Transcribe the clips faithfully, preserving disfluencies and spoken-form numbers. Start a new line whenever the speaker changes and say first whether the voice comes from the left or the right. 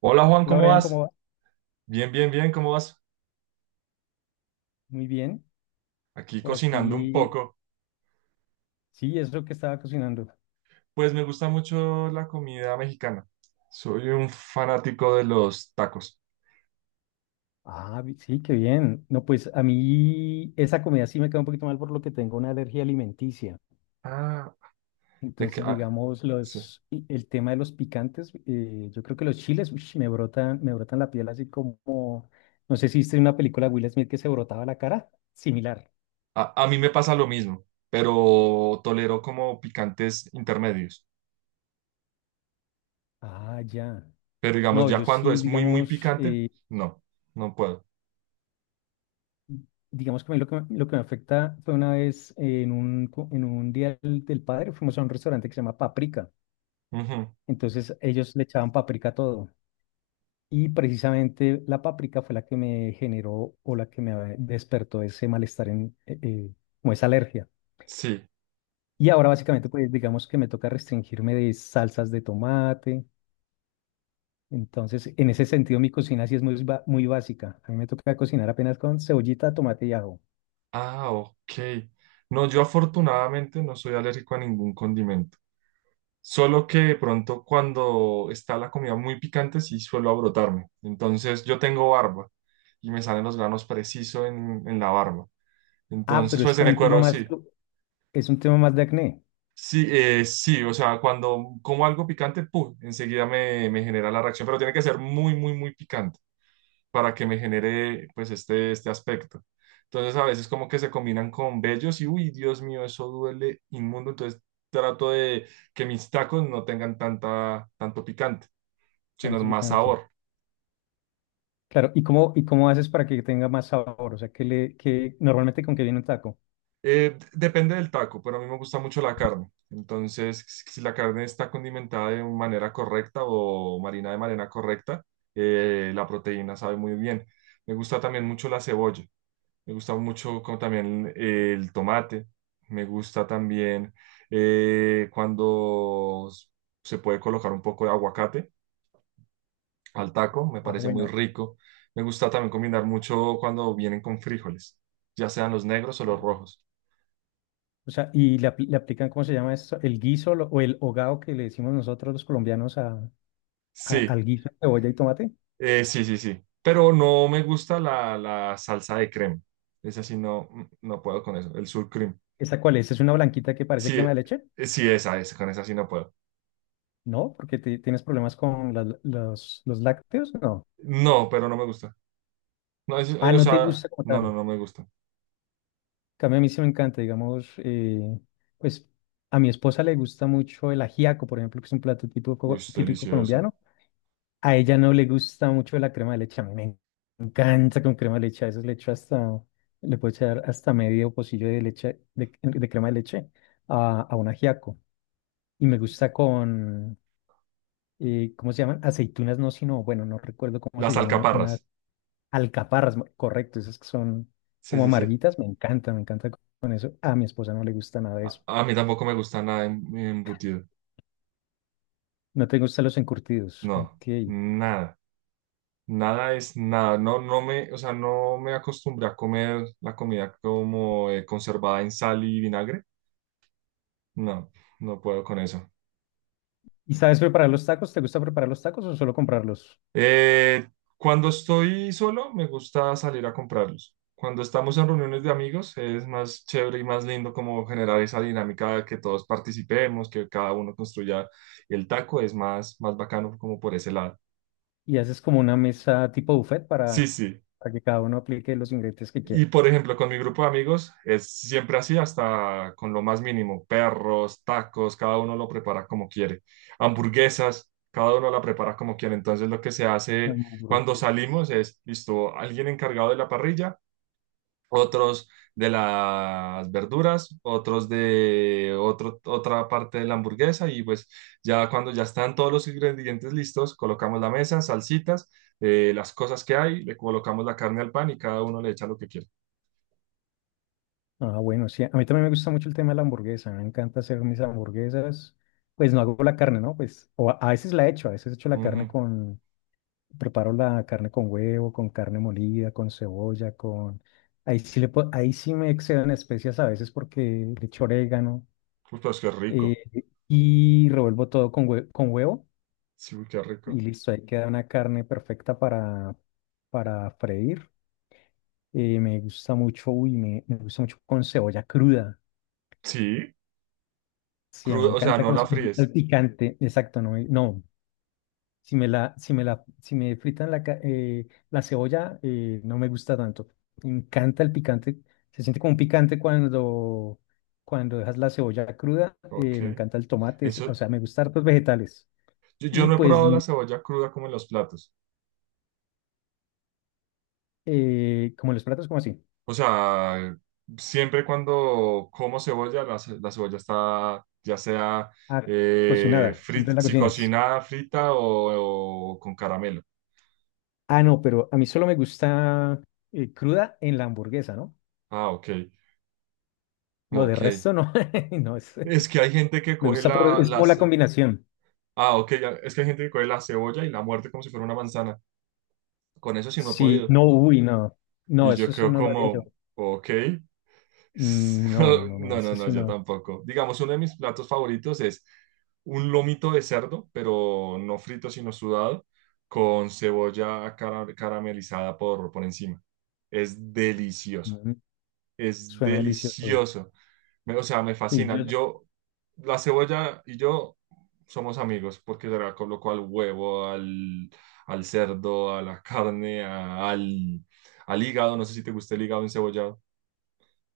right: Hola Juan,
left: Hola,
right: ¿cómo
left: Brian, ¿cómo
right: vas?
left: va?
right: Bien, bien, bien, ¿cómo vas?
left: Muy bien.
right: Aquí
left: Por
right: cocinando un
left: aquí,
right: poco.
left: sí, es lo que estaba cocinando.
right: Pues me gusta mucho la comida mexicana. Soy un fanático de los tacos.
left: Ah, vi- sí, qué bien. No, pues a mí esa comida sí me queda un poquito mal por lo que tengo una alergia alimenticia.
right: Ah, de que,
left: Entonces,
right: ah,
left: digamos,
right: sí.
left: los, y el tema de los picantes, eh, yo creo que los chiles, uish, me brotan, me brotan la piel así como, no sé si viste una película de Will Smith que se brotaba la cara, similar.
right: A, a mí me pasa lo mismo, pero tolero como picantes intermedios.
left: Ah, ya.
right: Pero digamos,
left: No,
right: ya
left: yo
right: cuando
left: sí,
right: es muy, muy
left: digamos,
right: picante,
left: eh,
right: no, no puedo.
left: Digamos que a mí lo que, me- lo que me afecta fue una vez eh, en un, co- en un día del, del padre, fuimos a un restaurante que se llama Paprika.
right: Ujú.
left: Entonces ellos le echaban paprika a todo. Y precisamente la paprika fue la que me generó o la que me despertó ese malestar, en, eh, eh, como esa alergia.
right: Sí.
left: Y ahora básicamente, pues digamos que me toca restringirme de salsas de tomate. Entonces, en ese sentido, mi cocina sí es muy, ba- muy básica. A mí me toca cocinar apenas con cebollita, tomate y ajo.
right: Ah, ok. No, yo afortunadamente no soy alérgico a ningún condimento. Solo que de pronto cuando está la comida muy picante sí suelo abrotarme. Entonces yo tengo barba y me salen los granos preciso en, en la barba.
left: Ah,
right: Entonces
left: pero es
right: pues en
left: como
right: el
left: un tema
right: cuero
left: más,
right: sí.
left: es un tema más de acné.
right: Sí, eh, sí, o sea, cuando como algo picante, ¡pum! Enseguida me, me genera la reacción, pero tiene que ser muy, muy, muy picante para que me genere pues este, este aspecto. Entonces a veces como que se combinan con vellos y uy, Dios mío, eso duele inmundo. Entonces trato de que mis tacos no tengan tanta, tanto picante,
left: Tan
right: sino más
left: picante.
right: sabor.
left: Claro, ¿y cómo, ¿y cómo haces para que tenga más sabor? O sea, que le, que normalmente con qué viene un taco.
right: Eh, depende del taco, pero a mí me gusta mucho la carne. Entonces, si si la carne está condimentada de manera correcta o marina de manera correcta, eh, la proteína sabe muy bien. Me gusta también mucho la cebolla. Me gusta mucho como también eh, el tomate. Me gusta también eh, cuando s- se puede colocar un poco de aguacate al taco. Me
left: Ah,
right: parece muy
left: bueno.
right: rico. Me gusta también combinar mucho cuando vienen con frijoles, ya sean los negros o los
left: Ah.
right: rojos.
left: O sea, y le, apl- le aplican, ¿cómo se llama eso? ¿El guiso lo- o el hogao, que le decimos nosotros los colombianos a, a-
right: Sí,
left: al guiso de cebolla y tomate?
right: eh, sí, sí, sí. Pero no me gusta la, la salsa de crema. Esa sí no, mm, no puedo con eso. El sour cream.
left: ¿Esa cuál es? ¿Es una blanquita que parece
right: Sí,
left: crema de
right: eh,
left: leche?
right: eh, sí, esa, esa, con esa sí no puedo.
left: No, porque te- tienes problemas con la- los, los lácteos. No.
right: No, pero no me gusta. No, es-
left: Ah,
right: eh, o
left: no te
right: sea,
left: gusta como
right: no,
left: tal.
right: no,
left: En
right: no me gusta.
left: cambio, a mí sí me encanta, digamos, eh, pues a mi esposa le gusta mucho el ajiaco, por ejemplo, que es un plato
right: Uy,
left: típico,
right: es
left: típico
right: delicioso.
left: colombiano. A ella no le gusta mucho la crema de leche. A mí me encanta con crema de leche. A veces le echo hasta, le puedo echar hasta medio pocillo de leche, de, de crema de leche a, a un ajiaco. Y me gusta con, eh, ¿cómo se llaman? Aceitunas, no, sino, bueno, no recuerdo cómo se
right: Las
left: llaman, eh, unas
right: alcaparras.
left: alcaparras, mo- correcto, esas que son
right: Sí,
left: como
right: sí, sí.
left: amarguitas. Me encanta, me encanta co- con eso. A mi esposa no le gusta nada de
right: A,
left: eso.
right: a mí tampoco me gusta nada en- embutido.
left: No te gustan los encurtidos.
right: No,
left: Ok.
right: nada. Nada es nada. No, no me, o sea, no me acostumbré a comer la comida como eh, conservada en sal y vinagre. No, no puedo con eso.
left: ¿Y sabes preparar los tacos? ¿Te gusta preparar los tacos o solo comprarlos?
right: Eh, Cuando estoy solo, me gusta salir a comprarlos. Cuando estamos en reuniones de amigos, es más chévere y más lindo como generar esa dinámica de que todos participemos, que cada uno construya el taco, es más, más bacano como por ese lado.
left: ¿Y haces como una mesa tipo buffet
right: Sí,
left: para,
right: sí.
left: para que cada uno aplique los ingredientes que
right: Y
left: quiera?
right: por ejemplo, con mi grupo de amigos es siempre así, hasta con lo más mínimo, perros, tacos, cada uno lo prepara como quiere, hamburguesas, cada uno la prepara como quiere. Entonces lo que se hace cuando
left: Hamburguesa.
right: salimos es, listo, alguien encargado de la parrilla, otros de las verduras, otros de otro, otra parte de la hamburguesa y pues ya cuando ya están todos los ingredientes listos, colocamos la mesa, salsitas, eh, las cosas que hay, le colocamos la carne al pan y cada uno le echa lo que quiere.
left: Ah, bueno, sí, a mí también me gusta mucho el tema de la hamburguesa, me encanta hacer mis hamburguesas, pues no hago la carne, ¿no? Pues o a a veces la echo, a veces echo la carne
right: Ujú.
left: con, preparo la carne con huevo, con carne molida, con cebolla, con… Ahí sí, le, po- ahí sí me excedo en especias a veces porque le echo orégano
right: Uy, pues qué
left: eh,
right: rico.
left: y revuelvo todo con, hue- con huevo
right: Sí, uy, qué
left: y
right: rico.
left: listo, ahí queda una carne perfecta para, para freír. Eh, me gusta mucho, uy, me, me gusta mucho con cebolla cruda.
right: Sí,
left: Sí, a mí me
right: crudo, o sea,
left: encanta
right: no
left: con
right: la
left: cebolla, me gusta el
right: fríes.
left: picante, exacto, no, me- no. Si me la, si me la, si me fritan la, ca- eh, la cebolla, eh, no me gusta tanto. Me encanta el picante, se siente como un picante cuando, cuando dejas la cebolla cruda. Eh, me
right: Ok.
left: encanta el tomate, es- o
right: Eso,
left: sea, me gustan hartos vegetales.
right: yo, yo
left: Y
right: no he
left: pues,
right: probado la
left: n-
right: cebolla cruda como en los platos.
left: eh, como los platos, como así.
right: O sea, siempre cuando como cebolla, la, ce- la cebolla está ya sea
left: Ah,
right: eh,
left: cocinada, siempre
right: frit-
left: la
right: si
left: cocinas.
right: cocinada, frita o, o con caramelo.
left: Ah, no, pero a mí solo me gusta eh, cruda en la hamburguesa, ¿no?
right: Ah, ok.
left: No, de
right: Ok.
left: resto no. No, es,
right: Es que hay gente que
left: me
right: coge
left: gusta por,
right: la,
left: es
right: la
left: como la
right: ce-
left: combinación.
right: Ah, ok. ya- Es que hay gente que coge la cebolla y la muerde como si fuera una manzana. Con eso sí no he
left: Sí,
right: podido.
left: no, uy, no. No,
right: Y yo
left: eso sí
right: quedo
left: no lo haría yo.
right: como, ok.
left: Mm, no, no, no, no,
right: No, no,
left: eso
right: no,
left: sí
right: yo
left: no.
right: tampoco. Digamos, uno de mis platos favoritos es un lomito de cerdo, pero no frito, sino sudado, con cebolla cara- caramelizada por, por encima. Es delicioso,
left: Mm,
right: es
left: suena delicioso.
right: delicioso. Me- o sea, me
left: Sí,
right: fascina.
left: yo,
right: Yo, la cebolla y yo somos amigos porque se la coloco al huevo, al, al cerdo, a la carne, a- al, al hígado. No sé si te gusta el hígado encebollado.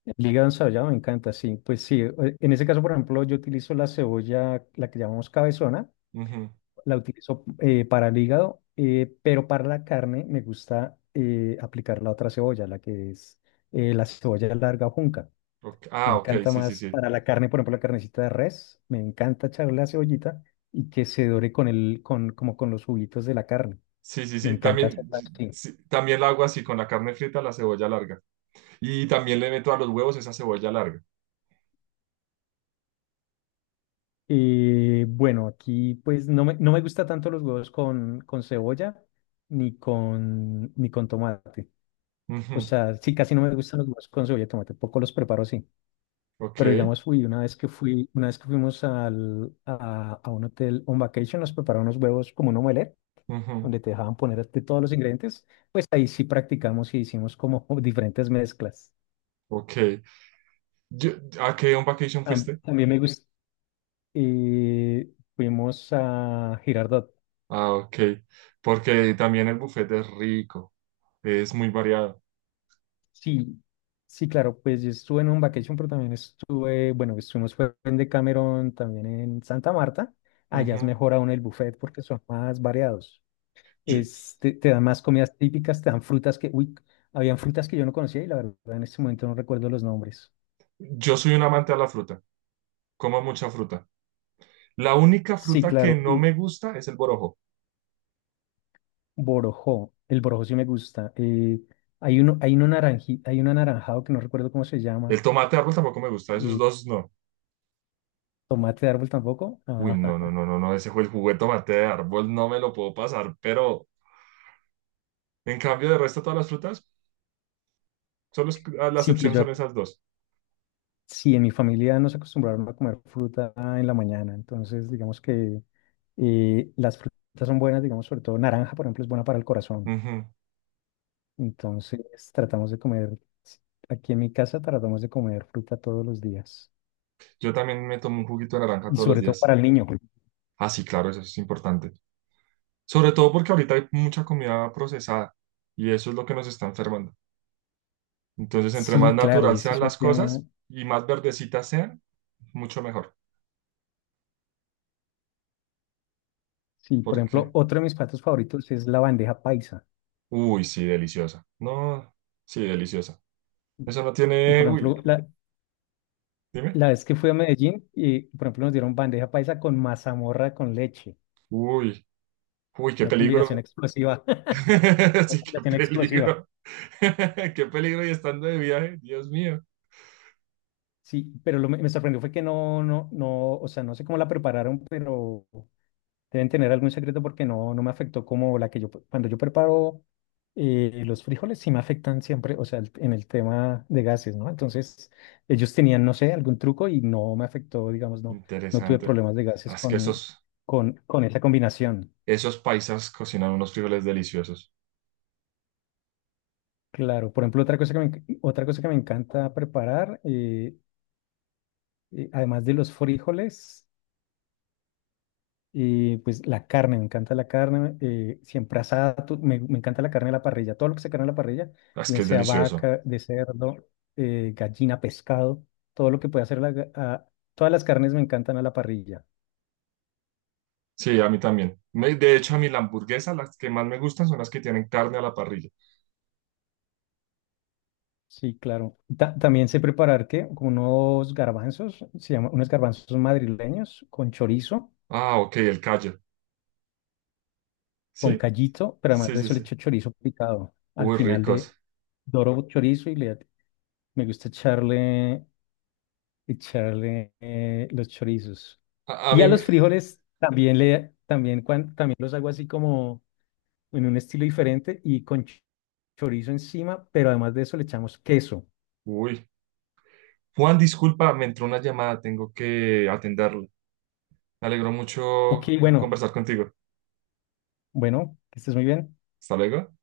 left: el hígado ensallado me encanta, sí. Pues sí, eh, en ese caso, por ejemplo, yo utilizo la cebolla, la que llamamos cabezona.
right: Ujú.
left: La utilizo eh, para el hígado, eh, pero para la carne me gusta eh, aplicar la otra cebolla, la que es eh, la cebolla larga o junca.
right: Ok.
left: Me
right: Ah, ok,
left: encanta
right: sí, sí,
left: más
right: sí.
left: para la carne, por ejemplo, la carnecita de res, me encanta echarle la cebollita y que se dore con el, con, como con los juguitos de la carne.
right: Sí, sí,
left: Me
right: sí.
left: encanta
right: También,
left: hacerla así.
right: sí, también la hago así con la carne frita, la cebolla larga. Y también le meto a los huevos esa cebolla larga.
left: Eh, bueno, aquí pues no me, no me gusta tanto los huevos con, con cebolla ni con, ni con tomate. O
right: Ujú.
left: sea, sí, casi no me gustan los huevos con cebolla y tomate, poco los preparo así.
right: Ok,
left: Pero digamos, fui una vez que fui una vez que fuimos al, a, a un hotel on vacation, nos prepararon unos huevos como un omelette,
right: ujú.
left: donde te dejaban poner de todos los ingredientes. Pues ahí sí practicamos y hicimos como diferentes mezclas.
right: Ok. Yo- ¿A qué on vacation
left: Tam-
right: fuiste?
left: También me gusta. Eh, Fuimos a Girardot.
right: Ah, ok. Porque también el buffet es rico. Es muy variado.
left: Sí, sí, claro, pues yo estuve en un vacation, pero también estuve, bueno, estuvimos fue en Decameron, también en Santa Marta. Allá es
right: Ujú.
left: mejor aún el buffet porque son más variados.
right: Yo,
left: Es- te, te dan más comidas típicas, te dan frutas que, uy, habían frutas que yo no conocía y la verdad en este momento no recuerdo los nombres.
right: yo soy un amante a la fruta, como mucha fruta. La única
left: Sí,
right: fruta que
left: claro,
right: no
left: y
right: me gusta es el borojo.
left: borojó, el borojó sí me gusta. Eh, hay uno, hay uno naranji, hay un anaranjado que no recuerdo cómo se llama,
right: El tomate de árbol tampoco me gusta, esos
left: eh,
right: dos no.
left: tomate de árbol tampoco.
right: Uy,
left: Ah,
right: no, no, no, no, no, ese fue el juguete tomate de árbol, no me lo puedo pasar, pero en cambio de resto todas las frutas, solo es- ah, la
left: sí, pues
right: excepción
left: yo,
right: son esas dos.
left: sí, en mi familia nos acostumbraron a comer fruta en la mañana, entonces digamos que eh, las frutas son buenas, digamos, sobre todo naranja, por ejemplo, es buena para el corazón.
right: Ujú.
left: Entonces tratamos de comer, aquí en mi casa tratamos de comer fruta todos los días.
right: Yo también me tomo un juguito de naranja
left: Y
right: todos los
left: sobre todo para
right: días.
left: el niño.
right: Ah, sí, claro, eso es importante. Sobre todo porque ahorita hay mucha comida procesada y eso es lo que nos está enfermando. Entonces, entre más
left: Sí, claro,
right: natural
left: ese
right: sean
left: es un
right: las
left: tema.
right: cosas y más verdecitas sean, mucho mejor.
left: Sí, por
right: Porque,
left: ejemplo, otro de mis platos favoritos es la bandeja paisa.
right: uy, sí, deliciosa. No, sí, deliciosa. Eso no
left: Y
right: tiene,
left: por ejemplo,
right: uy,
left: la,
right: dime.
left: la vez que fui a Medellín, y por ejemplo nos dieron bandeja paisa con mazamorra con leche.
right: Uy, uy, qué
left: Una combinación
right: peligro.
left: explosiva. Una
right: Sí, qué
left: combinación explosiva.
right: peligro. Qué peligro y estando de viaje, Dios mío.
left: Sí, pero lo me me sorprendió fue que no, no, no, o sea, no sé cómo la prepararon, pero deben tener algún secreto porque no, no me afectó como la que yo, cuando yo preparo eh, los frijoles, sí me afectan siempre, o sea, el- en el tema de gases, ¿no? Entonces, ellos tenían, no sé, algún truco y no me afectó, digamos, no, no tuve
right: Interesante.
left: problemas de
right: Ah,
left: gases
right: es que
left: con,
right: esos,
left: con, con esa combinación.
right: esos paisas cocinan unos frijoles deliciosos.
left: Claro, por ejemplo, otra cosa que me, enc- otra cosa que me encanta preparar, eh, eh, además de los frijoles. Y pues la carne, me encanta la carne, eh, siempre asada, to- me, me encanta la carne de la parrilla, todo lo que se carne a la parrilla,
right: Ah, es que
left: bien
right: es
left: sea
right: delicioso.
left: vaca, de cerdo, eh, gallina, pescado, todo lo que pueda hacer la, ga- a- todas las carnes me encantan a la parrilla.
right: Sí, a mí también. Me- de hecho, a mí la hamburguesa, las que más me gustan son las que tienen carne a la parrilla.
left: Sí, claro. Ta- también sé preparar ¿qué? Como unos garbanzos, se llama, unos garbanzos madrileños con chorizo,
right: Ah, ok, el callo.
left: con
right: Sí,
left: callito, pero además
right: sí,
left: de
right: sí,
left: eso le
right: sí.
left: echo chorizo picado al
right: Uy,
left: final de
right: ricos.
left: doro chorizo y le, me gusta echarle echarle eh, los chorizos.
right: A, a
left: Y
right: mí,
left: a los
right: me-
left: frijoles también le también cuan- también los hago así como en un estilo diferente y con ch- chorizo encima, pero además de eso le echamos queso.
right: Uy. Juan, disculpa, me entró una llamada, tengo que atenderla. Me alegró
left: Ok,
right: mucho
left: bueno,
right: conversar contigo.
left: bueno, que estés muy bien.
right: Hasta luego.